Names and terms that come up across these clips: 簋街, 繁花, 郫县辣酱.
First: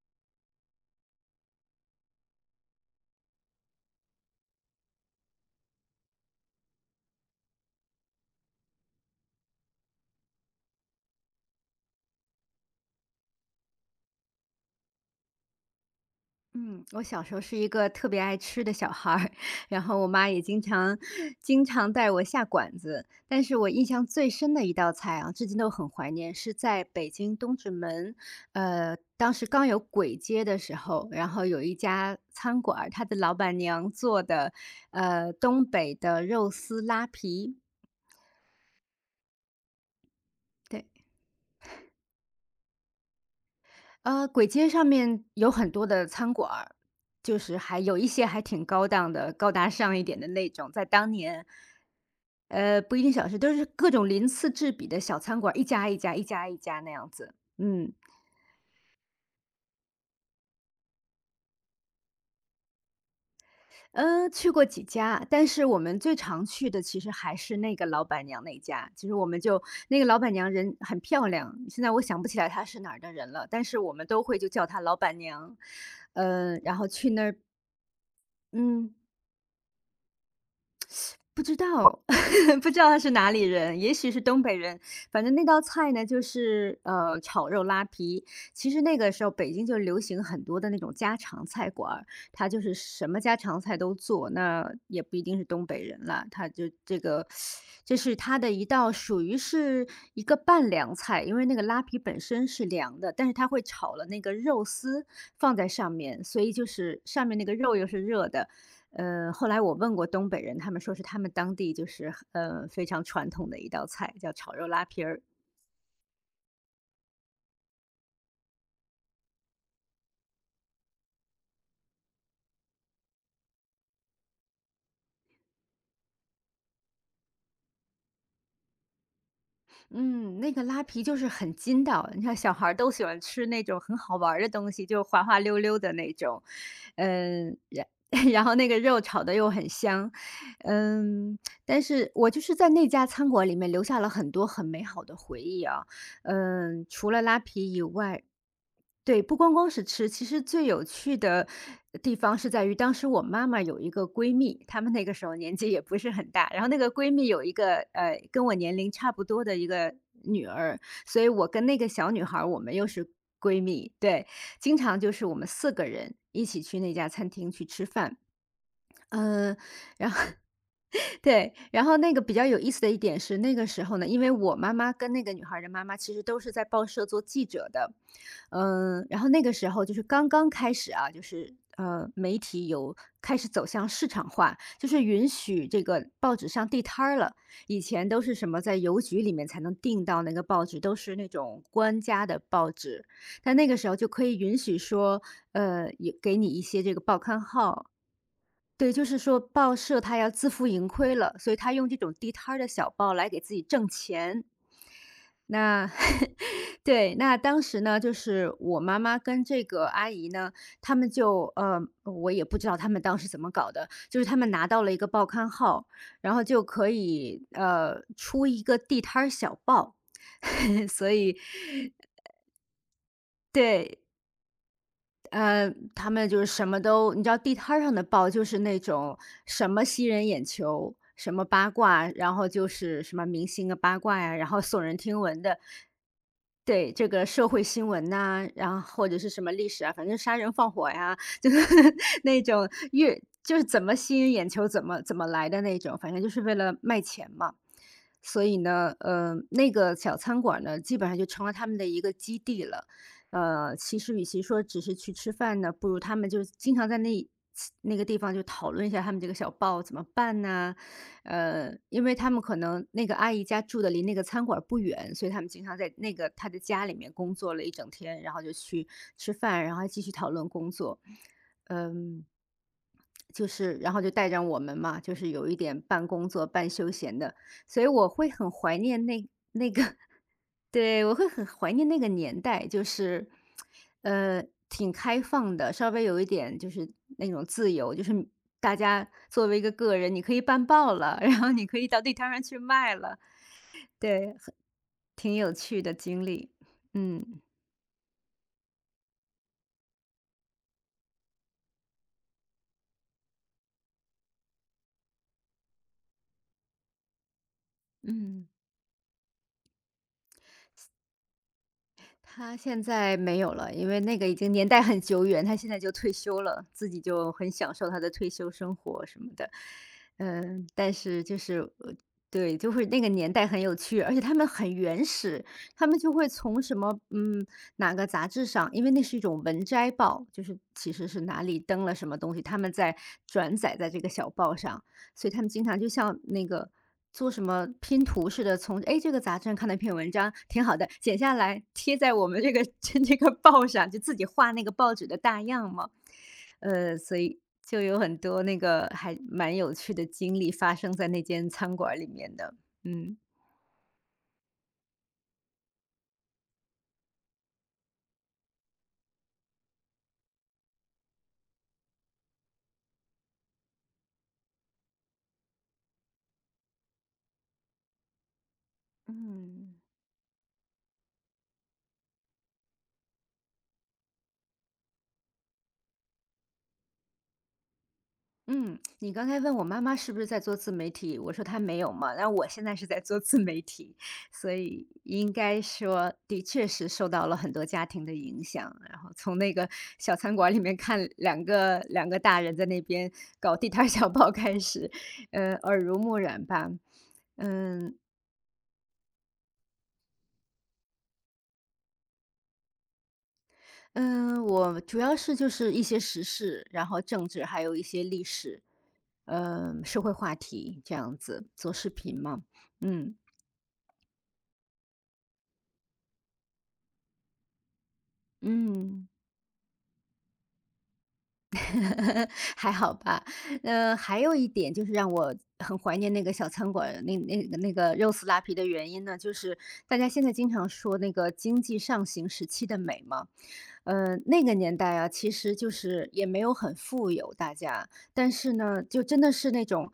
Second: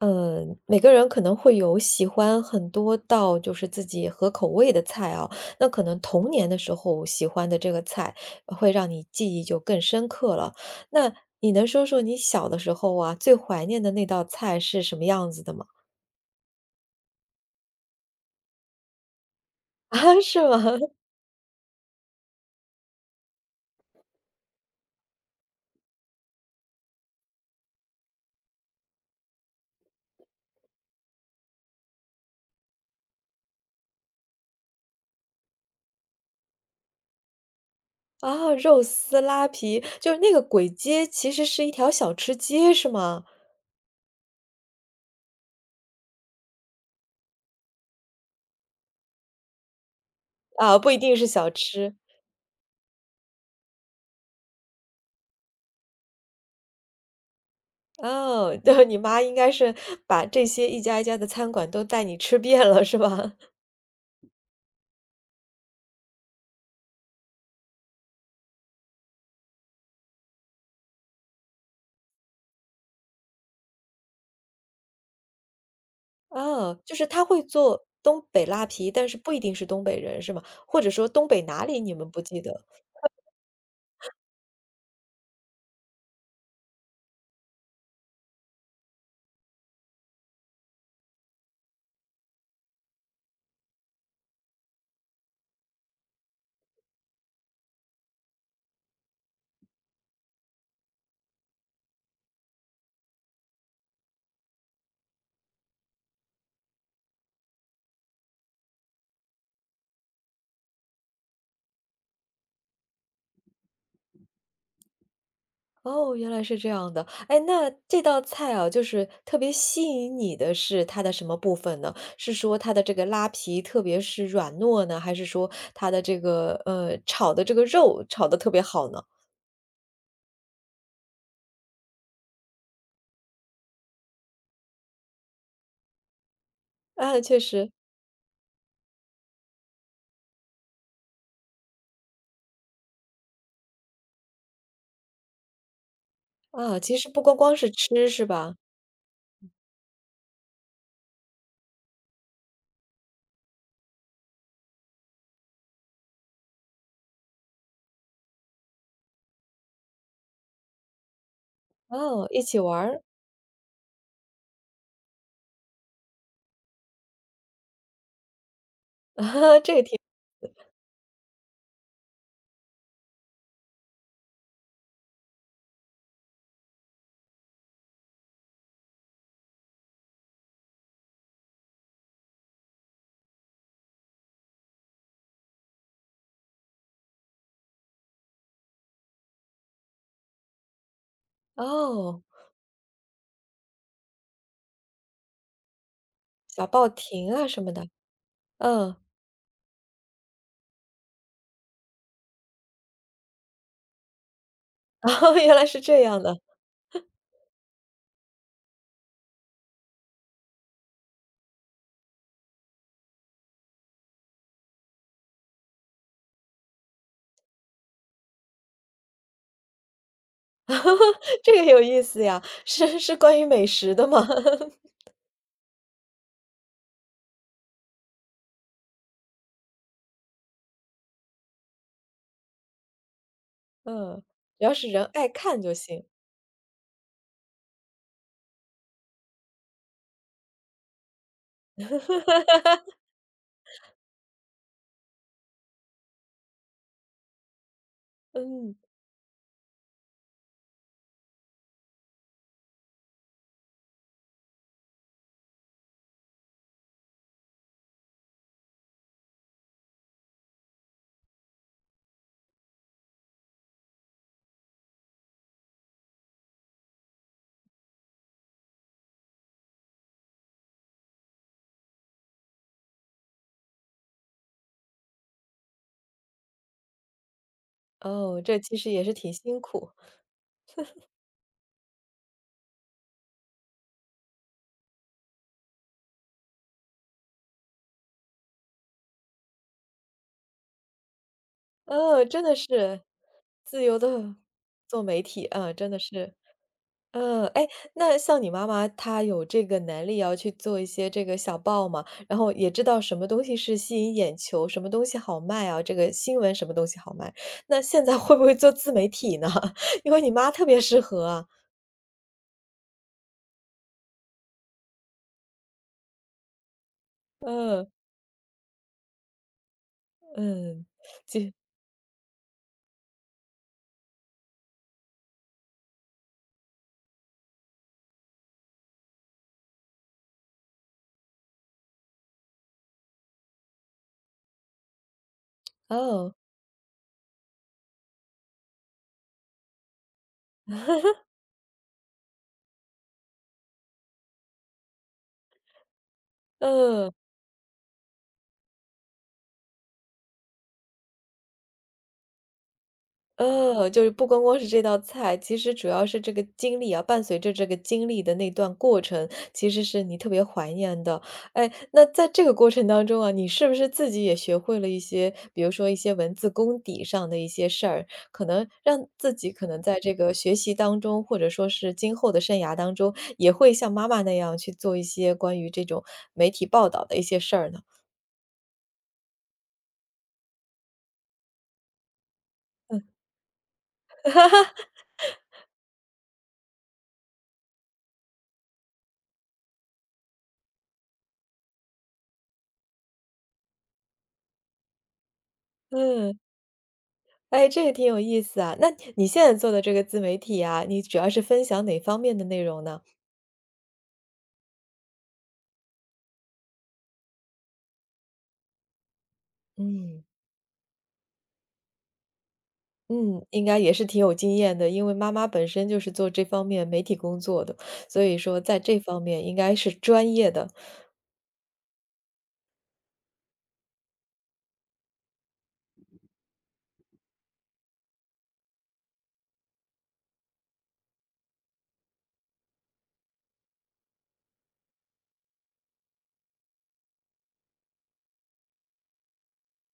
嗯，每个人可能会有喜欢很多道就是自己合口味的菜啊，那可能童年的时候喜欢的这个菜，会让你记忆就更深刻了。那你能说说你小的时候啊，最怀念的那道菜是什么样子的吗？嗯，我小时候是一个特别爱吃的小孩儿，然 后我啊，妈是也经吗？常 经常带我下馆子。但是我印象最深的一道菜啊，至今都很怀念，是在北京东直门，当时刚有簋街的时候，然后有一家餐馆儿，它的老板娘做的，东北的肉丝拉皮。啊，肉丝拉皮，就是那个簋对，街其实是一条小吃街是吗？簋街上面有很多的餐馆儿，就是还有一些还挺高档的、高大上一点的那种，啊，在不一当定是年，小吃。不一定小吃，都是各种鳞次栉比的小餐馆儿一家一家、一家一家那样子。哦，对，你妈应该是把这些一家一家的餐馆都带你吃遍了是吧？去过几家，但是我们最常去的其实还是那个老板娘那家。其实我们就，那个老板娘人很漂亮，现在我想不起来她是哪儿的人了，但是我们都会就叫她老板娘。啊，然后就是去那他儿，会做东北拉皮，嗯，但是不一定是东北人，是吗？或者说东北不知哪里你道，们不记 得？不知道他是哪里人，也许是东北人。反正那道菜呢，就是炒肉拉皮。其实那个时候北京就流行很多的那种家常菜馆儿，他就是什么家常菜都做，那也不一定是东北人啦，他就这个，这是他的一道属于是一个拌凉菜，因为那个拉皮本身是凉的，但是他会炒了那个肉丝放在上面，所以就是上面那个肉又是热的，后来我问过东北人，他们说是他们当地就是非常传统的一道菜，叫炒肉拉皮儿。哦，原来是这样的。哎，那这道菜啊，就是特别吸引你的是它的什么部分呢？是说它的这个拉皮特别是软糯呢，还是说它的这个炒的这个肉炒的特别好呢？嗯，那个拉皮就是很筋道，你看小孩儿都喜欢吃那种很好玩儿的东西，就滑滑溜溜的那种。啊，确嗯，实然 然后那个肉炒的又很香，嗯，但是我就是在那家餐馆里面留下了很多很美好的回忆啊。啊，其实除不了光拉光是皮以吃外，是吧？对，不光光是吃，其实最有趣的地方是在于，当时我妈妈有一个闺蜜，她们那个时候年纪也不是很大，然后那个闺蜜有一个跟我年龄差不多的一个女儿，所以我跟那个小女哦，孩一儿起我们玩又儿，是闺蜜，对，经常就是我们四个人一起去那家餐厅去吃饭，嗯、呃啊这个挺然后 对，然后那个比较有意思的一点是，那个时候呢，因为我妈妈跟那个女孩儿的妈妈其实都是在报社做记者的，然后那个时候就是刚刚开始啊，就是媒体有开始走向市场化，就是允许这个报纸上地摊儿了。以前都是什么在邮局里面才能订到那个报纸，都是那种官哦，家的报纸，但那个时候就可以允许说，有给你一小些报这个报亭刊啊什么号。的，对，嗯。就是说报社他要自负盈亏了，所以他用这种地摊儿的小报来给自己挣钱。哦，原来是那 这样的，对，那当时呢，就是我妈妈跟这个阿姨呢，他们就我也不知道他们当时怎么搞的，就是他们拿到了一个报刊号，然后就可以出一个地摊儿小报，所以 这个有意思呀，是关于美食对，的吗？嗯，他们就是什么都你知道地摊儿上的报就是那种什么吸人眼球，什么八卦，然后就是什么明星的八卦嗯，呀，然后只要耸是人人听爱闻的。看就行。对，这个社会新闻呐、然后或者是什么历史啊，反正杀人放火呀，就是 那 种越就是怎么吸引眼球，怎么怎么来的那种，反正就是为了卖钱嘛。所以嗯，呢，那个小餐馆呢，基本上就成了他们的一个基地了。其实与其说只是去吃饭呢，不如他们就经常在那个地方就讨论一下他们这个小报怎么办呐，因为他们可能那个阿姨家住的离那个餐馆儿不远，所以他们经常在那个她的家里面工作了一整天，然后就去吃饭，然后还继续讨论工作。嗯，就是然后就带着我们嘛，就是有一点半工作半休闲的，所以我会哦，很这其怀实也念是挺辛那苦，个 对，我会很怀念那个年代，就是，呃，挺开放的，稍微有一点就是那种自由，就是你大家作为一个个人，你可以办报了，然后你可以到地哦，摊儿真上的去卖是，了，自由的对，做媒挺体，有啊，趣真的的经是。历，嗯。嗯，哎，那像你妈妈，她有这个能力要去做一些这个小报嘛，然后也知道什么东西是吸引眼球，什么东西好卖啊，这个新闻什么东西好卖。那现在会不嗯。会做自媒体呢？因为你妈特别适合啊。他现在没有了，因为那个已经年代很久远，他现在就退休了，自己就很享嗯，受他的退休生活什么的。嗯，但是就就是，对，就会那个年代很有趣，而且他们很原始，他们就会从什么，哪个杂志上，因为那是一种文摘报，就是其实是哪里登了什么东西，他们在转载在这个小报上，所以他们经常就像哦，那个做什么拼图似的，从哎这个杂志上看到一篇文章挺好的，剪下来贴在我们这个 这个报上，就自己画那个报纸的大样嘛。嗯。所以就有很多那个还蛮有趣的经历发生在那间餐馆里面的。嗯就是不光光是这道菜，其实主要是这个经历啊，伴随着这个经历的那段过程，其实是你特别怀念的。哎，那在这个过程当中啊，你是不是自己也学会了一些，比如说一些文字功底上的一些事儿，可能让自己可嗯。能在这个学习当中，或者说是今后的生涯当中，也会像妈妈那样去做一些关于这种媒体报道的一些事儿呢？嗯，你刚才问我妈妈是不是在做自媒体，我说她没有嘛，那我现在是在做自媒体，所以应该说的确是受到了很多家庭的影响。然后从那个小餐馆里面看两个大人在那边搞地摊儿小报开始，耳濡目嗯。染吧。哎，这也嗯挺有意思啊。那你现在做的这个自媒体啊，你主要是分享哪方面的内容呢？嗯，我主要是就是一些时事，然后政治，还有一些历史，社会嗯。话题这样子做视频嘛，嗯嗯，应该也是挺有经验的，因为妈妈本身就是做这方面媒体工作的，所以说在这嗯。方面应该是专业的。还好吧。还有一点就是让我很怀念那个小餐馆儿那那个肉丝拉皮的原因呢，就是大家现在经常说那个经济上行时期的美嘛。那个年代啊，其实就是也没有很富有，大家，但是呢，就真的是那种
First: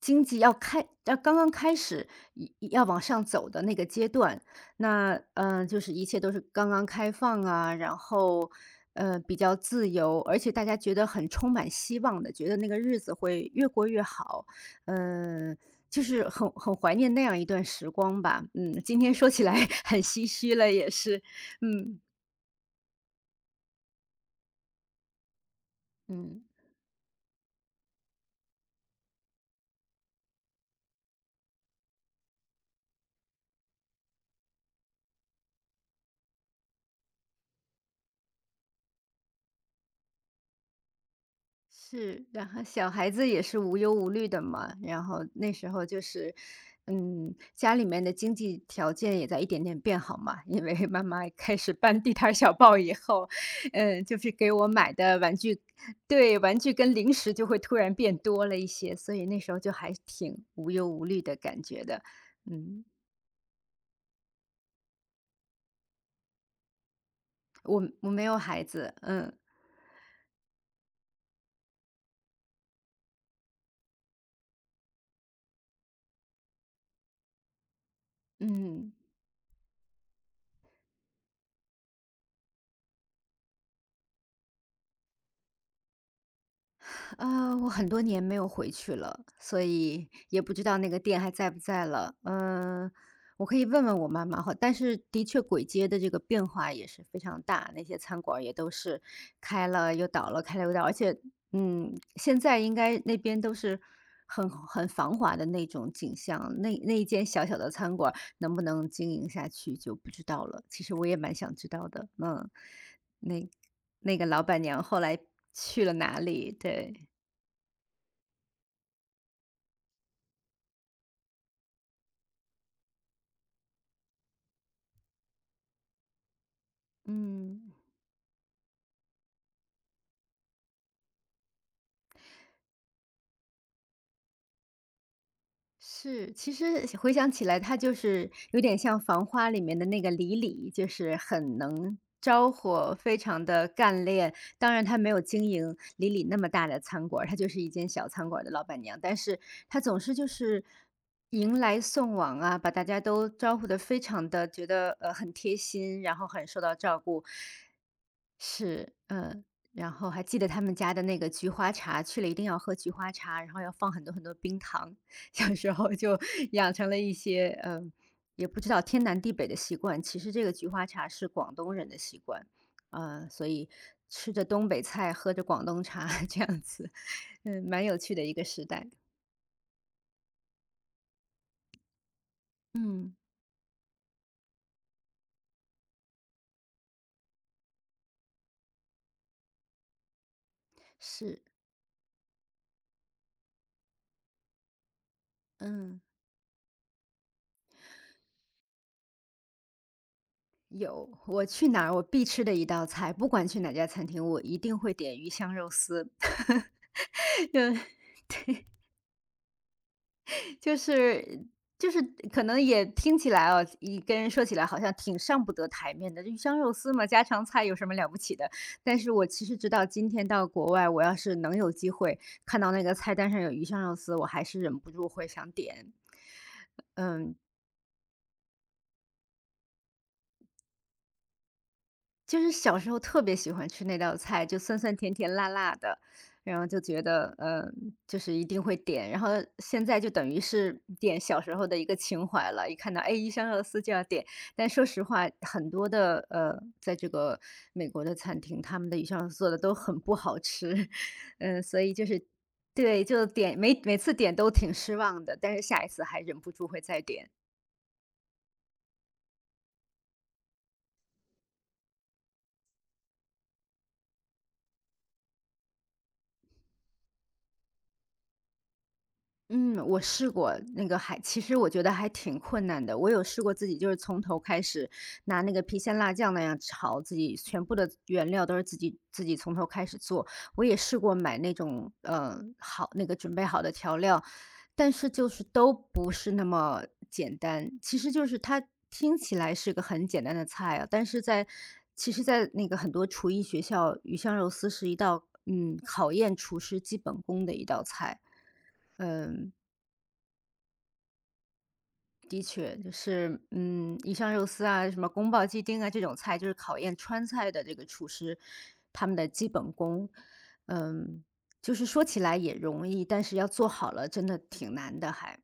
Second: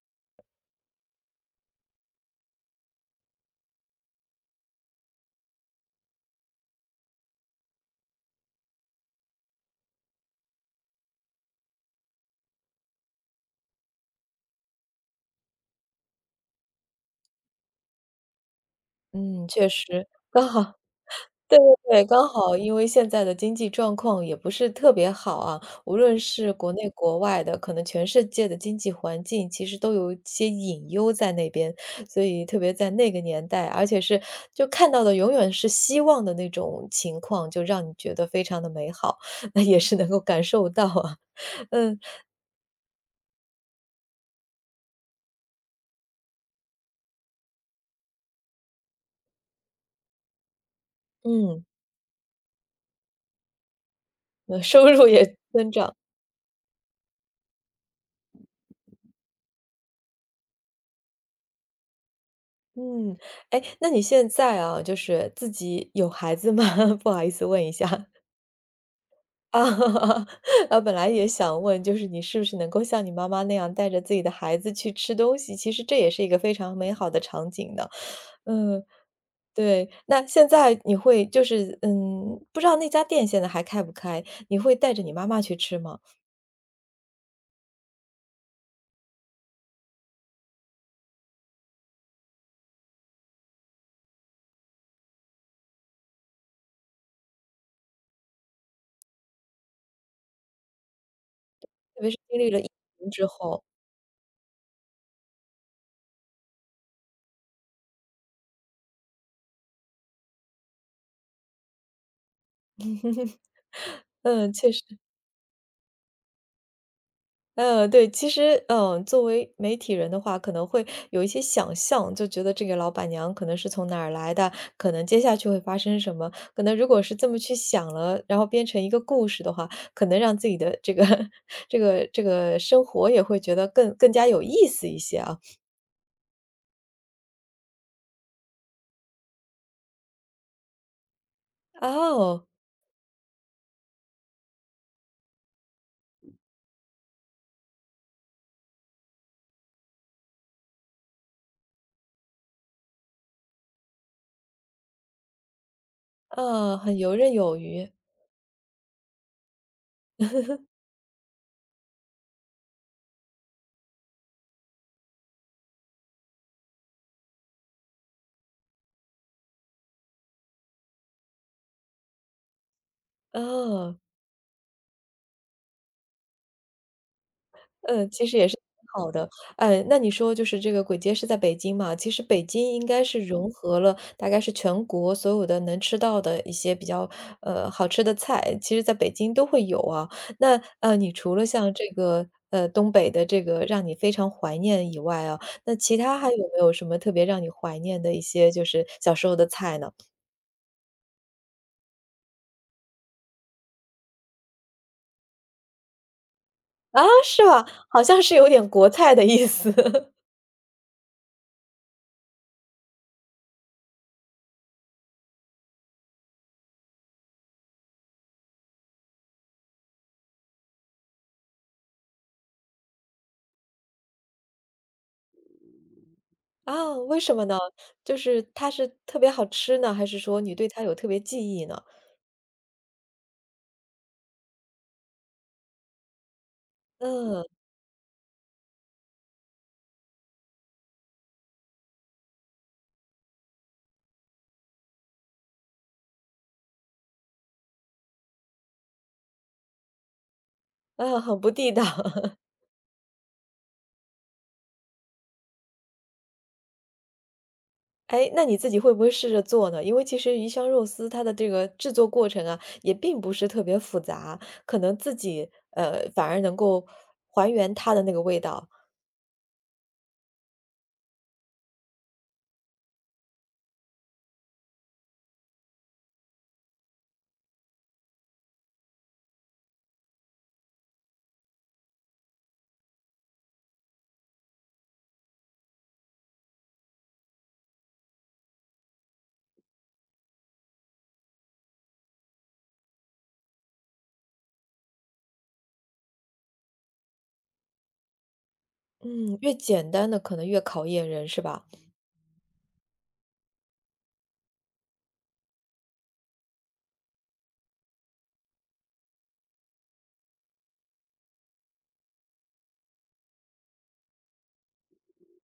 经济要刚刚开始要往上走的那个阶段，那就是一切都是刚刚开放啊，然后比较自由，而且大家觉得很充满希望的，觉得那个日子会越过越好，嗯，就是很怀念那样一段时光吧。嗯，今天说起嗯，来 确 很实，唏刚嘘好了，也是，对对嗯对，刚好因为现在的经济状况也不是特别好啊，无论嗯。是国内国外的，可能全世界的经济环境其实都有一些隐忧在那边。所以特别在那个年代，而且是就看到的永远是希望的那种情况，就让你觉得非常的美好，那也是能够感受到啊。嗯，是，然后小孩子也是无忧无虑的嘛，然后那时候就是，家里面的经济条件也在一点点变好嘛，因为 妈妈开嗯，始办地摊儿小报以后，就是给我收买入的也玩具，增长，对，玩具跟零食就会突然变多了一些，所以那时候就还挺无忧无虑的感觉的，嗯，嗯。哎，那你现在啊，就是自己有孩子吗？不好意思问一我下。我没有孩子，嗯啊，啊，本来也想问，就是你是不是能够像你妈妈那样带着自己的孩子去吃东西，其实这也是一个非常美好的场景呢。嗯，嗯。对，那现在你会就是嗯，不知道那家店现在还开不开，你会带着你妈妈去吃吗？啊，我很多年没有回去了，所以也不知道那个店还在不在了。嗯，我可以问问我妈妈哈。但是的确，簋街的这个变化也是非常大，那些餐馆儿也都是开了又倒了，开了又倒。而且，特别是经现历在了疫应该情那之边都后，是很繁华的那种景象，那一间小小的餐馆儿能不能经营下去就不知道了。其实我也蛮想知道的，那那个老嗯，板确实。娘后来去了哪里？对。对，其实，嗯，作为媒体人的话，可能会有一些想象，就觉得这个老板娘可能是从哪儿来的，可能接下去会发生什么。可能如果是这么去嗯，想了，然后编成一个故事的话，可能让自己的这个 这个生活也会觉得更更加有意思一些啊。是，其实回想起来，它就是有点像《繁花》里面的那个李李，就是很能哦，招呼，非常的干练。当然，她没有经营李李那么大的餐馆儿，她就是一间小餐馆儿的老板娘，但是她总是就是迎来送往啊，把大家都招呼的非常的觉得很贴心，然后很受到很照游顾。刃有余，是，嗯，然后还记得他们家的那个菊花茶，去了一定要喝菊花茶，然后要放很多很多冰糖。小时候就养成了一些，嗯，也不知道天南地北的习惯。其实这个菊花茶是广东人的习惯，所以哦。吃着东北菜，喝着广东茶，这样子，嗯，蛮有嗯，趣的其一实个也是挺时代。好的。哎，那你说就是这个簋街是在北京嘛，其实北京应该嗯，是融合了大概是全国所有的能吃到的一些比较，好吃的菜，其实在北京都会有啊。那，你除是，了像这个，东北的这个让你非常怀念以外啊，那其嗯，他还有没有什么特别让你怀念的一些就是小时候的菜呢？有，我去哪儿我必吃的一道菜，不管去哪家餐厅，我一定会点鱼香肉丝。啊，是吧？好 像是有点国菜的意思。就是就是可能也听起来哦，一跟人说起来好像挺上不得台面的，鱼香肉丝嘛，家常菜有什么了不起的？但是我其实直到今天到国外，我要是能有机会看到那个菜单上有鱼香肉丝，我还是忍不住会想点。啊，为什嗯，么呢？就是它是特别好吃呢，还是说你对它有特别记忆呢？就是小时候特别喜欢吃那道菜，就酸酸甜甜辣辣的，然后就觉得，嗯，就是一定会点。然后现在就等于是点小时候的一个情怀了，一看到，哎，鱼香肉丝就要点。但说实话，很多的，在这个美国的餐厅，他们的鱼香肉丝做的都很不好吃，啊，很不嗯，地所道。以就是，对，就点每次点都挺失望的，但是下一次还忍不住会再点。哎，那你自己会不会试着做呢？因为其实鱼香肉丝它的这个制作过程啊，也并不是特别复杂，可能自己反而能够还原它的那个味道。嗯，我试过那个还其实我觉得还挺困难的。我有试过自己就是从头开始拿那个郫县辣酱那样炒，自己全部的原料都是自己从头开始做。我也试过买那种好那个准备好的调料，但是就是都不是那么简单。其实就是它听起来是个很简单的菜啊，但是在其实，在那个很多厨艺学校，鱼香肉丝是一道考验厨师基本功的一道菜。嗯，嗯，越简单的可能越考验人，是吧？的确，就是嗯，鱼香肉丝啊，什么宫保鸡丁啊，这种菜就是考验川菜的这个厨师他们的基本功。嗯，就是说起来也容易，但是要做好了真的挺难的还。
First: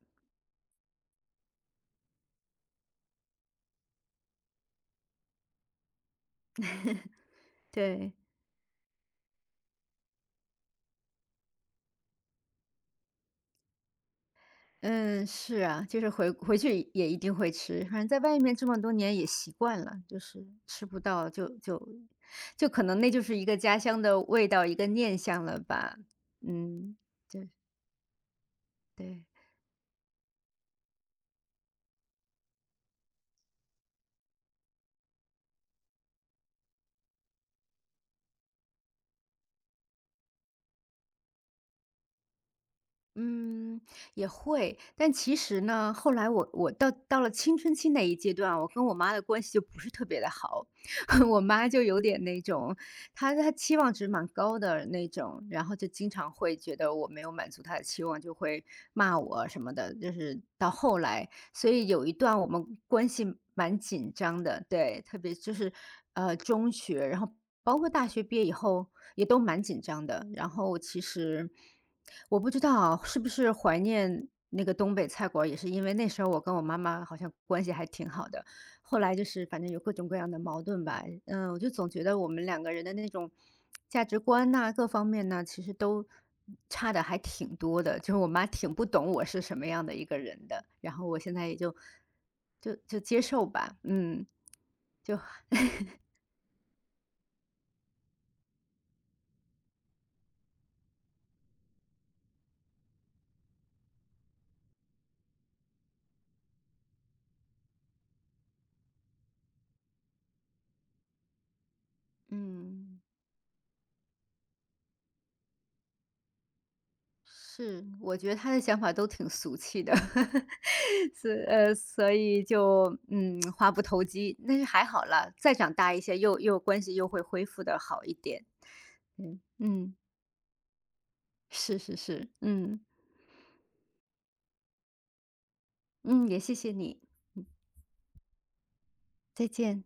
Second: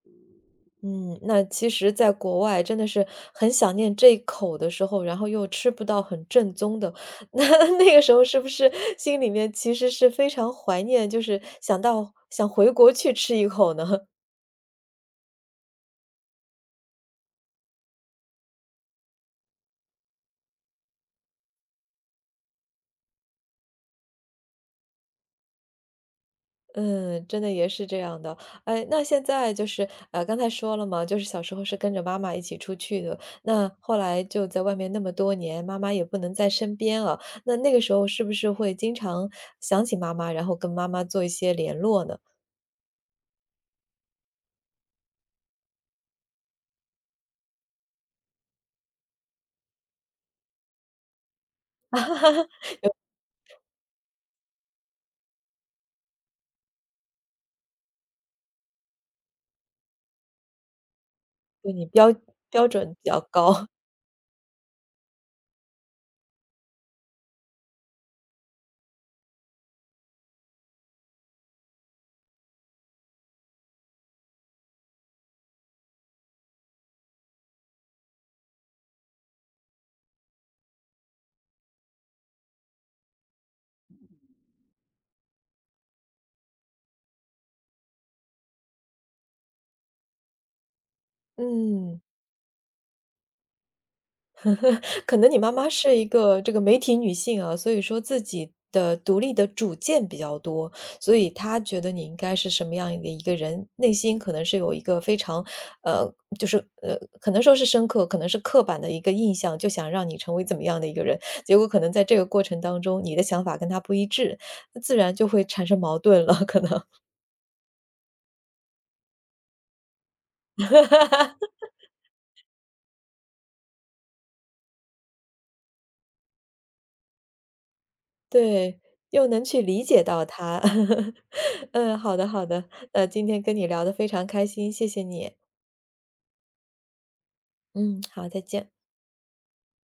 嗯，那其实在国外真的是很想念这一口的时候，然后又吃不到很正宗的，那那个时对，候是不是心里面其实是非常怀念，就是想到想回国去吃一口呢？嗯，是啊，就是回回去也一定会吃，反正在外面这么多年也习惯了，就是吃不到就可能那就是一个家乡的味道，一个念想了吧。嗯，嗯，真对的也是这样的。哎，那现对。在就是刚才说了嘛，就是小时候是跟着妈妈一起出去的，那后来就在外面那么多年，妈妈也不能在身边啊，那那个时候是不是会经常想起妈妈，然后跟妈妈做一些联络呢？嗯，也会，但其实呢，后来我到了青春期那一阶段，我跟我妈的关系就不是特别的好，我妈就有点那 种，她期望值蛮高的那种，然后就经常会觉得我没有满足她的期望，就会骂我什么的，就是到后来，所对你以有标一段我们标准比关较系高，蛮紧张的，对，特别就是中学，然后包括大学毕业以后也都蛮紧张的。然后其实我不知道是不是怀念那个东北菜馆儿也是因为那时候我跟我妈妈好像关系还挺好的。后来就是反正有各种各样的矛盾吧，嗯，我就总觉得我们两个人的那种价值观呐、各方面呢，其实都差的还挺多的。就是我妈挺不懂我是什么样的一个人的，然后我现在也就嗯，就接受吧，嗯，可就能你妈妈是一个这个媒体女性啊，所以说自己的独立的主见比较多，所以她觉得你应该是什么样的一个人，内心可能是有一个非常，呃，就是可能说是深刻，可能是刻板的一个印象，就想让你成为怎么样的一个人，结果可能在这个过程当嗯。中，你的想法跟她不一致，自然就会产生矛盾了，可能。是，我觉得他的想法都挺俗气的，所以就嗯，话不投机，但是还好了，再长大一些，又关系又会恢复的好一点。对，又嗯能去理嗯，解到他。是是嗯，好的是，好的，嗯今天跟你聊得非常开心，谢谢你。嗯，也谢谢你，嗯，好，再见。再见。